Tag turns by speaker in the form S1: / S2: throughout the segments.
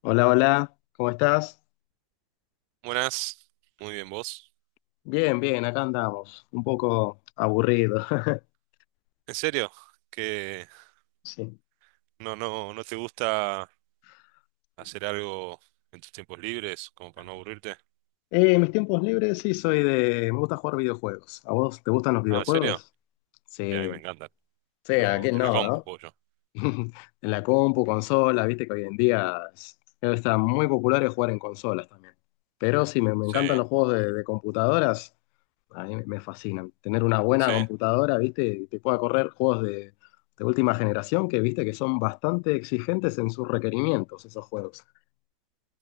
S1: Hola, hola, ¿cómo estás?
S2: Buenas, muy bien vos.
S1: Bien, bien, acá andamos, un poco aburrido.
S2: ¿En serio? ¿Que
S1: Sí.
S2: no te gusta hacer algo en tus tiempos libres como para no aburrirte?
S1: Mis tiempos libres, sí, me gusta jugar videojuegos. ¿A vos te gustan los
S2: Ah, ¿en serio?
S1: videojuegos?
S2: Sí, a mí me
S1: Sí.
S2: encantan.
S1: Sí, ¿a
S2: Lo,
S1: quién
S2: en la
S1: no,
S2: compu,
S1: no?
S2: pollo.
S1: En la compu, consola, viste que hoy en día está muy popular el jugar en consolas también. Pero sí, me
S2: Sí,
S1: encantan los juegos de computadoras, a mí me fascinan. Tener una buena
S2: sí,
S1: computadora, viste, y te pueda correr juegos de última generación, que viste que son bastante exigentes en sus requerimientos, esos juegos.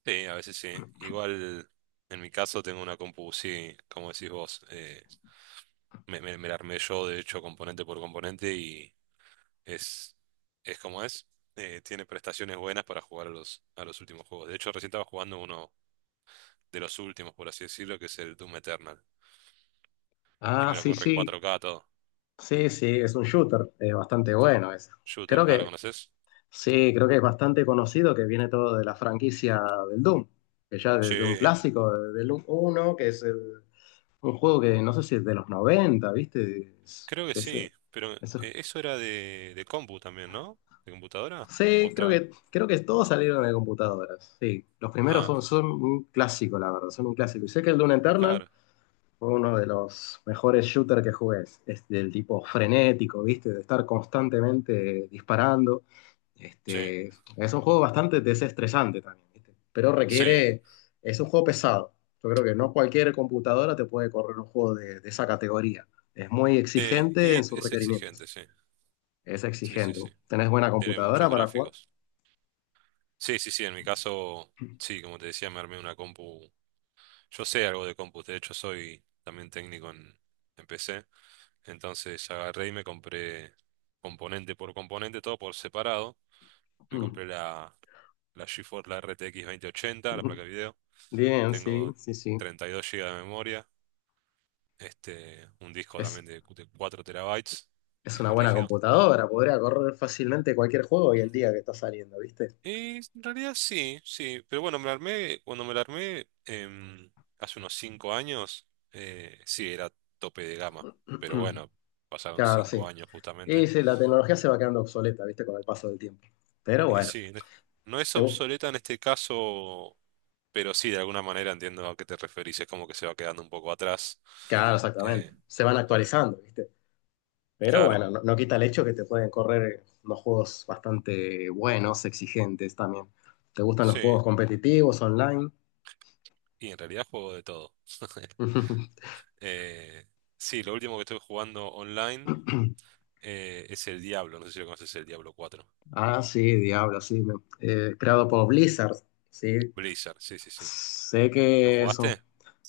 S2: sí, a veces sí. Igual en mi caso tengo una compu, sí, como decís vos, me la armé yo, de hecho, componente por componente y es, es como es. Tiene prestaciones buenas para jugar a los últimos juegos. De hecho, recién estaba jugando uno de los últimos, por así decirlo, que es el Doom Eternal. Y
S1: Ah,
S2: me lo
S1: sí,
S2: corre en
S1: sí,
S2: 4K todo.
S1: sí, sí, es un shooter, es bastante bueno ese.
S2: Shooter.
S1: Creo
S2: Ah, ¿lo
S1: que
S2: conoces?
S1: Sí, creo que es bastante conocido, que viene todo de la franquicia del Doom, que ya
S2: Sí,
S1: desde un clásico, del Doom uno, que es un juego que no sé si es de los 90, ¿viste? Es-
S2: creo que
S1: que
S2: sí.
S1: se-
S2: Pero
S1: eso.
S2: eso era de compu también, ¿no? ¿De computadora? ¿O
S1: Sí, creo
S2: estaban?
S1: que, creo que todos salieron de computadoras. Sí, los primeros
S2: Ah,
S1: son un clásico, la verdad, son un clásico. Y sé que el Doom Eternal
S2: claro.
S1: fue uno de los mejores shooters que jugué. Es del tipo frenético, ¿viste? De estar constantemente disparando.
S2: Sí.
S1: Este, es un juego bastante desestresante también, ¿viste? Pero
S2: Sí.
S1: requiere. Es un juego pesado. Yo creo que no cualquier computadora te puede correr un juego de esa categoría. Es muy exigente
S2: Y
S1: en sus
S2: es
S1: requerimientos.
S2: exigente, sí.
S1: Es
S2: Sí, sí,
S1: exigente.
S2: sí.
S1: ¿Tenés buena
S2: Tiene
S1: computadora
S2: muchos
S1: para jugar?
S2: gráficos. Sí, sí, sí. En mi caso, sí, como te decía, me armé una compu. Yo sé algo de compus, de hecho soy también técnico en PC, entonces agarré y me compré componente por componente, todo por separado. Me compré la, la GeForce, la RTX 2080, la placa de video.
S1: Bien, sí,
S2: Tengo
S1: sí, sí.
S2: 32 GB de memoria, un disco
S1: Es,
S2: también de 4 terabytes,
S1: Es una
S2: disco
S1: buena
S2: rígido.
S1: computadora, podría correr fácilmente cualquier juego hoy en día que está saliendo, ¿viste?
S2: Y en realidad sí, sí, pero bueno, me la armé, cuando me la armé hace unos 5 años, sí, era tope de gama, pero bueno, pasaron
S1: Claro,
S2: cinco
S1: sí.
S2: años
S1: Y
S2: justamente.
S1: sí, la tecnología se va quedando obsoleta, ¿viste? Con el paso del tiempo. Pero
S2: Y
S1: bueno,
S2: sí, no es
S1: te bu-
S2: obsoleta en este caso, pero sí, de alguna manera entiendo a qué te referís, es como que se va quedando un poco atrás.
S1: claro, exactamente.
S2: Eh,
S1: Se van actualizando, ¿viste? Pero
S2: claro,
S1: bueno, no, no quita el hecho que te pueden correr unos juegos bastante buenos, exigentes también. ¿Te gustan los
S2: sí,
S1: juegos competitivos, online?
S2: y en realidad juego de todo. Eh, sí, lo último que estoy jugando online, es el Diablo, no sé si lo conoces, el Diablo 4.
S1: Ah, sí, Diablo, sí. Creado por Blizzard, sí.
S2: Blizzard, sí, sí, sí.
S1: Sé
S2: ¿Lo
S1: que son
S2: jugaste?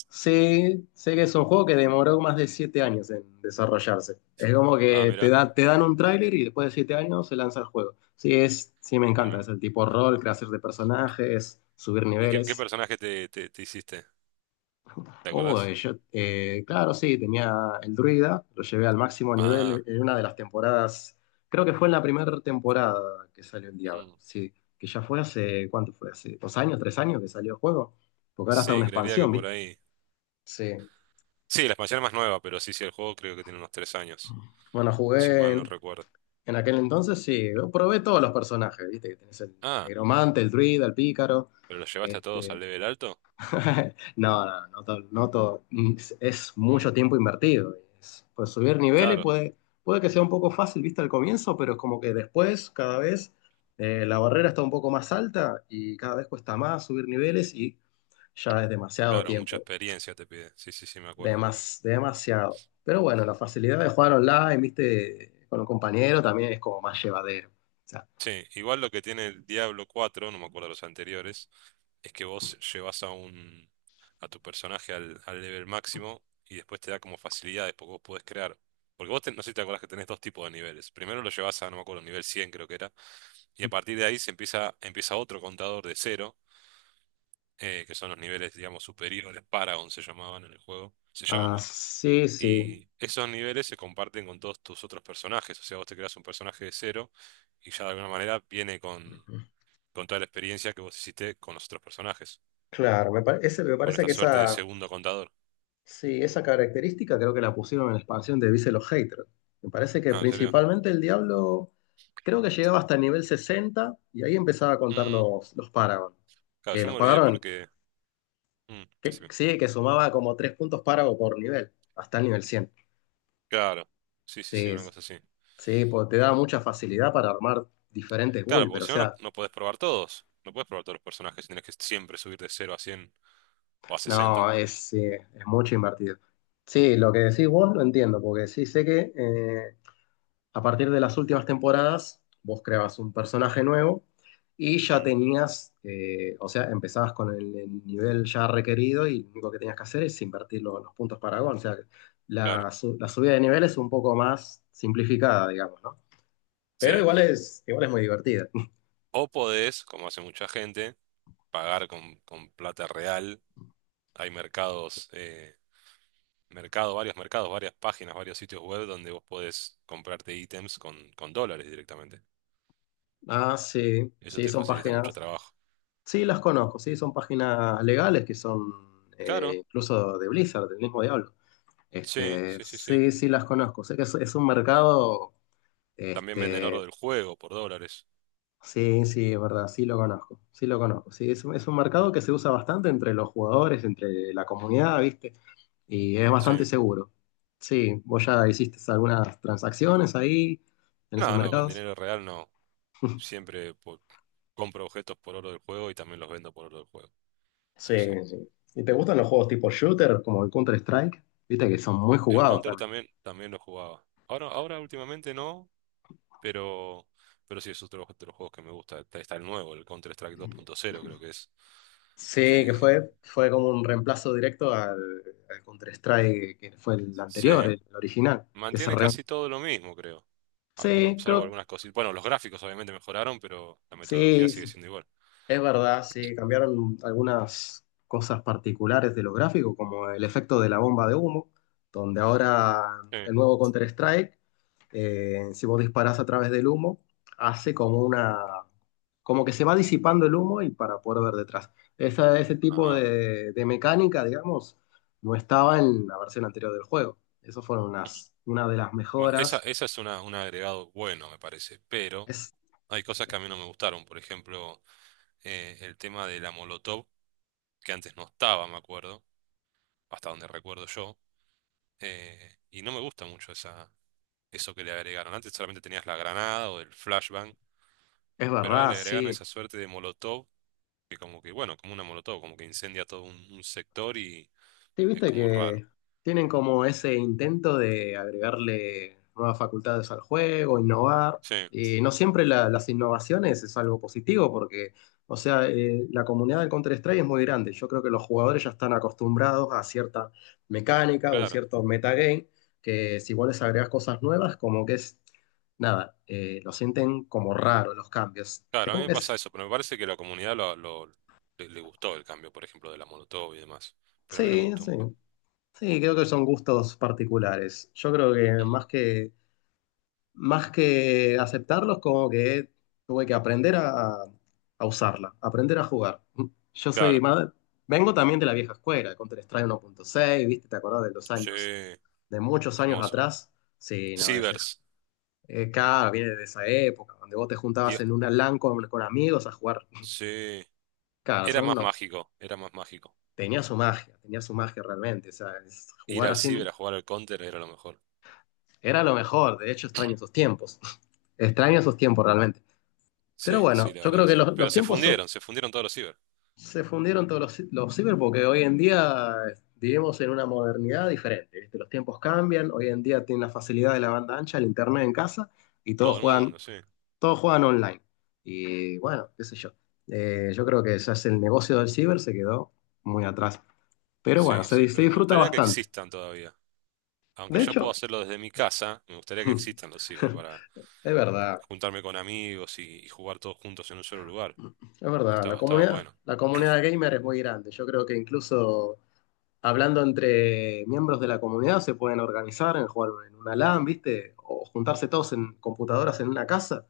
S1: Sí, sé que es un juego que demoró más de 7 años en desarrollarse. Es como
S2: Ah,
S1: que te
S2: mira,
S1: da, te dan un tráiler y después de 7 años se lanza el juego. Sí, es, sí me encanta. Es
S2: tremendo.
S1: el tipo rol, creación de personajes, subir
S2: ¿Y qué, qué
S1: niveles.
S2: personaje te, te, te hiciste? ¿Te
S1: Oh,
S2: acordás?
S1: claro, sí, tenía el druida, lo llevé al máximo
S2: Ah,
S1: nivel en una de las temporadas. Creo que fue en la primera temporada que salió el Diablo.
S2: mm.
S1: Sí, que ya fue hace, ¿cuánto fue? Hace 2 años, 3 años que salió el juego. Porque ahora está
S2: Sí,
S1: una
S2: creería que
S1: expansión,
S2: por
S1: ¿viste?
S2: ahí.
S1: Sí.
S2: Sí, la expansión es más nueva, pero sí, sí, el juego creo que tiene unos 3 años,
S1: Bueno,
S2: si
S1: jugué.
S2: mal no recuerdo.
S1: En aquel entonces sí, yo probé todos los personajes, ¿viste? Que tenés el
S2: Ah,
S1: negromante, el druida, el pícaro.
S2: ¿pero lo llevaste a todos al
S1: Este...
S2: level alto?
S1: no, no, no, es
S2: Mm,
S1: mucho tiempo invertido. Pues subir niveles
S2: claro,
S1: puede que sea un poco fácil, ¿viste? Al comienzo, pero es como que después, cada vez, la barrera está un poco más alta y cada vez cuesta más subir niveles y ya es demasiado
S2: claro, mucha
S1: tiempo.
S2: experiencia te pide. Sí, sí, sí, me acuerdo.
S1: Demasiado. Pero bueno, la facilidad de jugar online, ¿viste? Con un compañero también es como más llevadero.
S2: Sí, igual lo que tiene el Diablo 4, no me acuerdo los anteriores, es que vos llevas a un, a tu personaje al, al nivel máximo y después te da como facilidades porque vos podés crear. Porque vos no sé si te acordás que tenés dos tipos de niveles. Primero lo llevas a, no me acuerdo, nivel 100 creo que era, y a partir de ahí empieza otro contador de cero, que son los niveles, digamos, superiores, Paragon se llamaban en el juego, se llaman
S1: Ah,
S2: más.
S1: sí, sí.
S2: Y esos niveles se comparten con todos tus otros personajes, o sea, vos te creas un personaje de cero y ya de alguna manera viene con toda la experiencia que vos hiciste con los otros personajes,
S1: Claro, me
S2: con
S1: parece
S2: esta
S1: que
S2: suerte de
S1: esa,
S2: segundo contador.
S1: sí, esa característica creo que la pusieron en la expansión de Vice los Haters. Me parece que
S2: Ah, ¿en serio?
S1: principalmente el Diablo creo que llegaba hasta el nivel 60 y ahí empezaba a contar
S2: Mm,
S1: los Paragon.
S2: claro,
S1: Que
S2: yo
S1: los
S2: me olvidé
S1: pagaron,
S2: porque... mm,
S1: que,
S2: decime.
S1: sí, que sumaba como 3 puntos Paragon por nivel, hasta el nivel 100.
S2: Claro, sí, sí,
S1: Sí,
S2: sí, una cosa así.
S1: sí, porque te da mucha facilidad para armar diferentes
S2: Claro,
S1: builds,
S2: porque
S1: pero o
S2: si no,
S1: sea,
S2: no podés probar todos, no podés probar todos los personajes, tenés que siempre subir de 0 a 100 o a 60.
S1: no, es, sí, es mucho invertido. Sí, lo que decís vos lo entiendo, porque sí sé que a partir de las últimas temporadas vos creabas un personaje nuevo y ya
S2: Mm,
S1: tenías, o sea, empezabas con el nivel ya requerido y lo único que tenías que hacer es invertir los puntos Paragon. O sea,
S2: claro,
S1: la subida de nivel es un poco más simplificada, digamos, ¿no? Pero
S2: sí.
S1: igual es muy divertida.
S2: O podés, como hace mucha gente, pagar con plata real. Hay mercados... mercado, varios mercados, varias páginas, varios sitios web donde vos podés comprarte ítems con dólares directamente.
S1: Ah, sí,
S2: Eso
S1: sí,
S2: te
S1: son
S2: facilita mucho
S1: páginas.
S2: trabajo.
S1: Sí, las conozco, sí, son páginas legales que son
S2: Claro,
S1: incluso de Blizzard, del mismo diablo.
S2: sí,
S1: Este,
S2: sí, sí, sí.
S1: sí, sí, las conozco. Sé que es un mercado,
S2: También venden oro
S1: este,
S2: del juego por dólares.
S1: sí, sí, es verdad, sí lo conozco, sí lo conozco. Sí, es un
S2: Mm,
S1: mercado que se usa bastante entre los jugadores, entre la comunidad, ¿viste? Y es
S2: sí.
S1: bastante seguro. Sí, vos ya hiciste algunas transacciones ahí, en esos
S2: No, no, con
S1: mercados.
S2: dinero real no. Siempre po- compro objetos por oro del juego y también los vendo por oro del juego.
S1: Sí,
S2: Sí, sí.
S1: sí. ¿Y te gustan los juegos tipo shooter, como el Counter-Strike? Viste que son muy
S2: El
S1: jugados.
S2: Counter también, también lo jugaba. Ahora, ahora últimamente no, pero, pero sí es otro, otro de los juegos que me gusta. Está, está el nuevo, el Counter-Strike 2.0 creo que es.
S1: Sí, que
S2: Que
S1: fue como un reemplazo directo al Counter-Strike que fue el
S2: sí.
S1: anterior, el original.
S2: Mantiene casi todo lo mismo, creo. Ah,
S1: Sí,
S2: salvo
S1: creo,
S2: algunas cositas. Bueno, los gráficos obviamente mejoraron, pero la metodología
S1: sí,
S2: sigue siendo igual.
S1: es verdad, sí, cambiaron algunas cosas particulares de los gráficos, como el efecto de la bomba de humo, donde ahora
S2: Sí.
S1: el nuevo Counter-Strike, si vos disparás a través del humo, hace como una, como que se va disipando el humo y para poder ver detrás. Ese tipo
S2: Ajá.
S1: de mecánica, digamos, no estaba en la versión anterior del juego. Eso fueron una de las
S2: Bueno, esa,
S1: mejoras.
S2: esa es una, un agregado bueno, me parece, pero
S1: Es,
S2: hay cosas que a mí no me gustaron. Por ejemplo, el tema de la Molotov, que antes no estaba, me acuerdo, hasta donde recuerdo yo. Y no me gusta mucho esa, eso que le agregaron. Antes solamente tenías la granada o el flashbang,
S1: es
S2: pero ahora
S1: verdad,
S2: le agregaron
S1: sí.
S2: esa suerte de Molotov, que como que, bueno, como una Molotov, como que incendia todo un sector y
S1: Sí,
S2: es
S1: viste
S2: como raro.
S1: que tienen como ese intento de agregarle nuevas facultades al juego, innovar.
S2: Sí,
S1: No siempre las innovaciones es algo positivo porque, o sea, la comunidad del Counter-Strike es muy grande. Yo creo que los jugadores ya están acostumbrados a cierta mecánica, un
S2: claro.
S1: cierto metagame, que si vos les agregás cosas nuevas, como que es, nada, lo sienten como raro los cambios. Es
S2: Claro, a mí
S1: como
S2: me
S1: que
S2: pasa
S1: es,
S2: eso, pero me parece que la comunidad le gustó el cambio, por ejemplo, de la Molotov y demás. Pero a mí no me
S1: sí,
S2: gustó
S1: sí.
S2: mucho.
S1: Sí, creo que son gustos particulares. Yo creo que
S2: Mm,
S1: más que aceptarlos, como que tuve que aprender a usarla, aprender a jugar. Yo soy
S2: claro,
S1: más, vengo también de la vieja escuela, Counter-Strike 1.6, ¿viste? ¿Te acordás de los
S2: sí,
S1: años, de muchos años
S2: hermoso.
S1: atrás? Sí, no, a veces.
S2: Cibers.
S1: Claro, viene de esa época, donde vos te juntabas
S2: y-
S1: en una LAN con amigos a jugar.
S2: sí,
S1: Claro,
S2: era
S1: son
S2: más
S1: unos,
S2: mágico, era más mágico.
S1: tenía su magia realmente. O sea,
S2: Ir
S1: jugar
S2: al
S1: así
S2: ciber a jugar al Counter era lo mejor.
S1: era lo mejor. De hecho, extraño esos tiempos. Extraño esos tiempos realmente. Pero
S2: Sí, sí,
S1: bueno,
S2: la
S1: yo
S2: verdad
S1: creo
S2: que
S1: que
S2: sí. Pero se fundieron todos los ciber.
S1: se fundieron todos los ciber porque hoy en día vivimos en una modernidad diferente, ¿viste? Los tiempos cambian, hoy en día tienen la facilidad de la banda ancha, el internet en casa y
S2: Todo el mundo, sí.
S1: todos juegan online. Y bueno, qué sé yo. Yo creo que ya es el negocio del ciber se quedó muy atrás. Pero bueno,
S2: Sí, sí,
S1: se
S2: pero me
S1: disfruta
S2: gustaría que
S1: bastante.
S2: existan todavía. Aunque
S1: De
S2: yo puedo
S1: hecho,
S2: hacerlo desde mi casa, me gustaría que existan los ciber,
S1: es verdad,
S2: juntarme con amigos y jugar todos juntos en un solo lugar.
S1: es verdad,
S2: Estaba, estaba bueno.
S1: la comunidad gamer es muy grande. Yo creo que incluso hablando entre miembros de la comunidad, se pueden organizar en jugar en una LAN, ¿viste? O juntarse todos en computadoras en una casa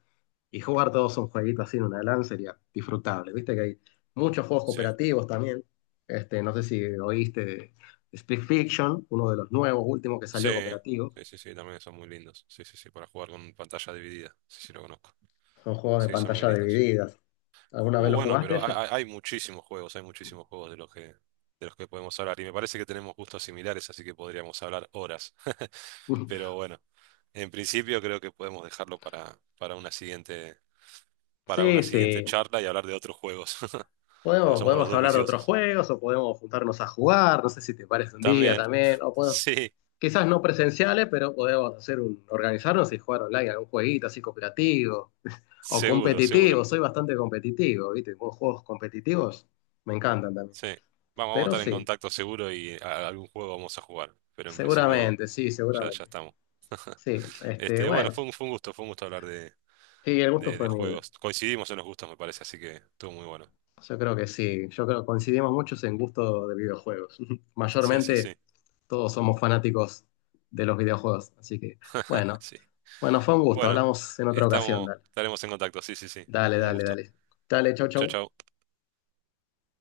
S1: y jugar todos un jueguito así en una LAN sería disfrutable, ¿viste? Que hay muchos juegos
S2: Sí,
S1: cooperativos también. Este, no sé si oíste de Split Fiction, uno de los nuevos, últimos que
S2: sí,
S1: salió cooperativo.
S2: sí, sí, sí, también son muy lindos. Sí, sí, sí, para jugar con pantalla dividida. Sí, sí, lo conozco.
S1: Son juegos de
S2: Sí, son muy
S1: pantalla
S2: lindos.
S1: divididas. ¿Alguna vez lo
S2: Bueno,
S1: jugaste
S2: pero hay,
S1: ese?
S2: hay muchísimos juegos de los que podemos hablar. Y me parece que tenemos gustos similares, así que podríamos hablar horas. Pero bueno, en principio creo que podemos dejarlo para
S1: Sí,
S2: una siguiente
S1: sí.
S2: charla y hablar de otros juegos. Porque
S1: Podemos,
S2: somos los
S1: podemos
S2: dos
S1: hablar de otros
S2: viciosos.
S1: juegos o podemos juntarnos a jugar, no sé si te parece un día
S2: También.
S1: también, o podemos,
S2: Sí,
S1: quizás no presenciales, pero podemos hacer un, organizarnos y jugar online, algún jueguito así cooperativo o
S2: seguro, seguro.
S1: competitivo. Soy bastante competitivo, ¿viste? Con juegos competitivos me encantan también.
S2: Sí. Vamos, vamos a
S1: Pero
S2: estar en
S1: sí,
S2: contacto seguro algún juego vamos a jugar. Pero en principio
S1: seguramente, sí,
S2: ya, ya
S1: seguramente.
S2: estamos.
S1: Sí, este,
S2: Este, bueno,
S1: bueno,
S2: fue un gusto hablar
S1: sí, el gusto
S2: de
S1: fue mío.
S2: juegos. Coincidimos en los gustos, me parece, así que estuvo muy bueno.
S1: Yo creo que sí, yo creo que coincidimos muchos en gusto de videojuegos.
S2: Sí, sí, sí.
S1: Mayormente todos somos fanáticos de los videojuegos, así que bueno,
S2: Sí.
S1: bueno, fue un gusto,
S2: Bueno,
S1: hablamos en otra ocasión,
S2: estamos,
S1: dale.
S2: estaremos en contacto. Sí, sí, sí.
S1: Dale,
S2: Un
S1: dale,
S2: gusto.
S1: dale. Dale, chau,
S2: Chau,
S1: chau.
S2: chau.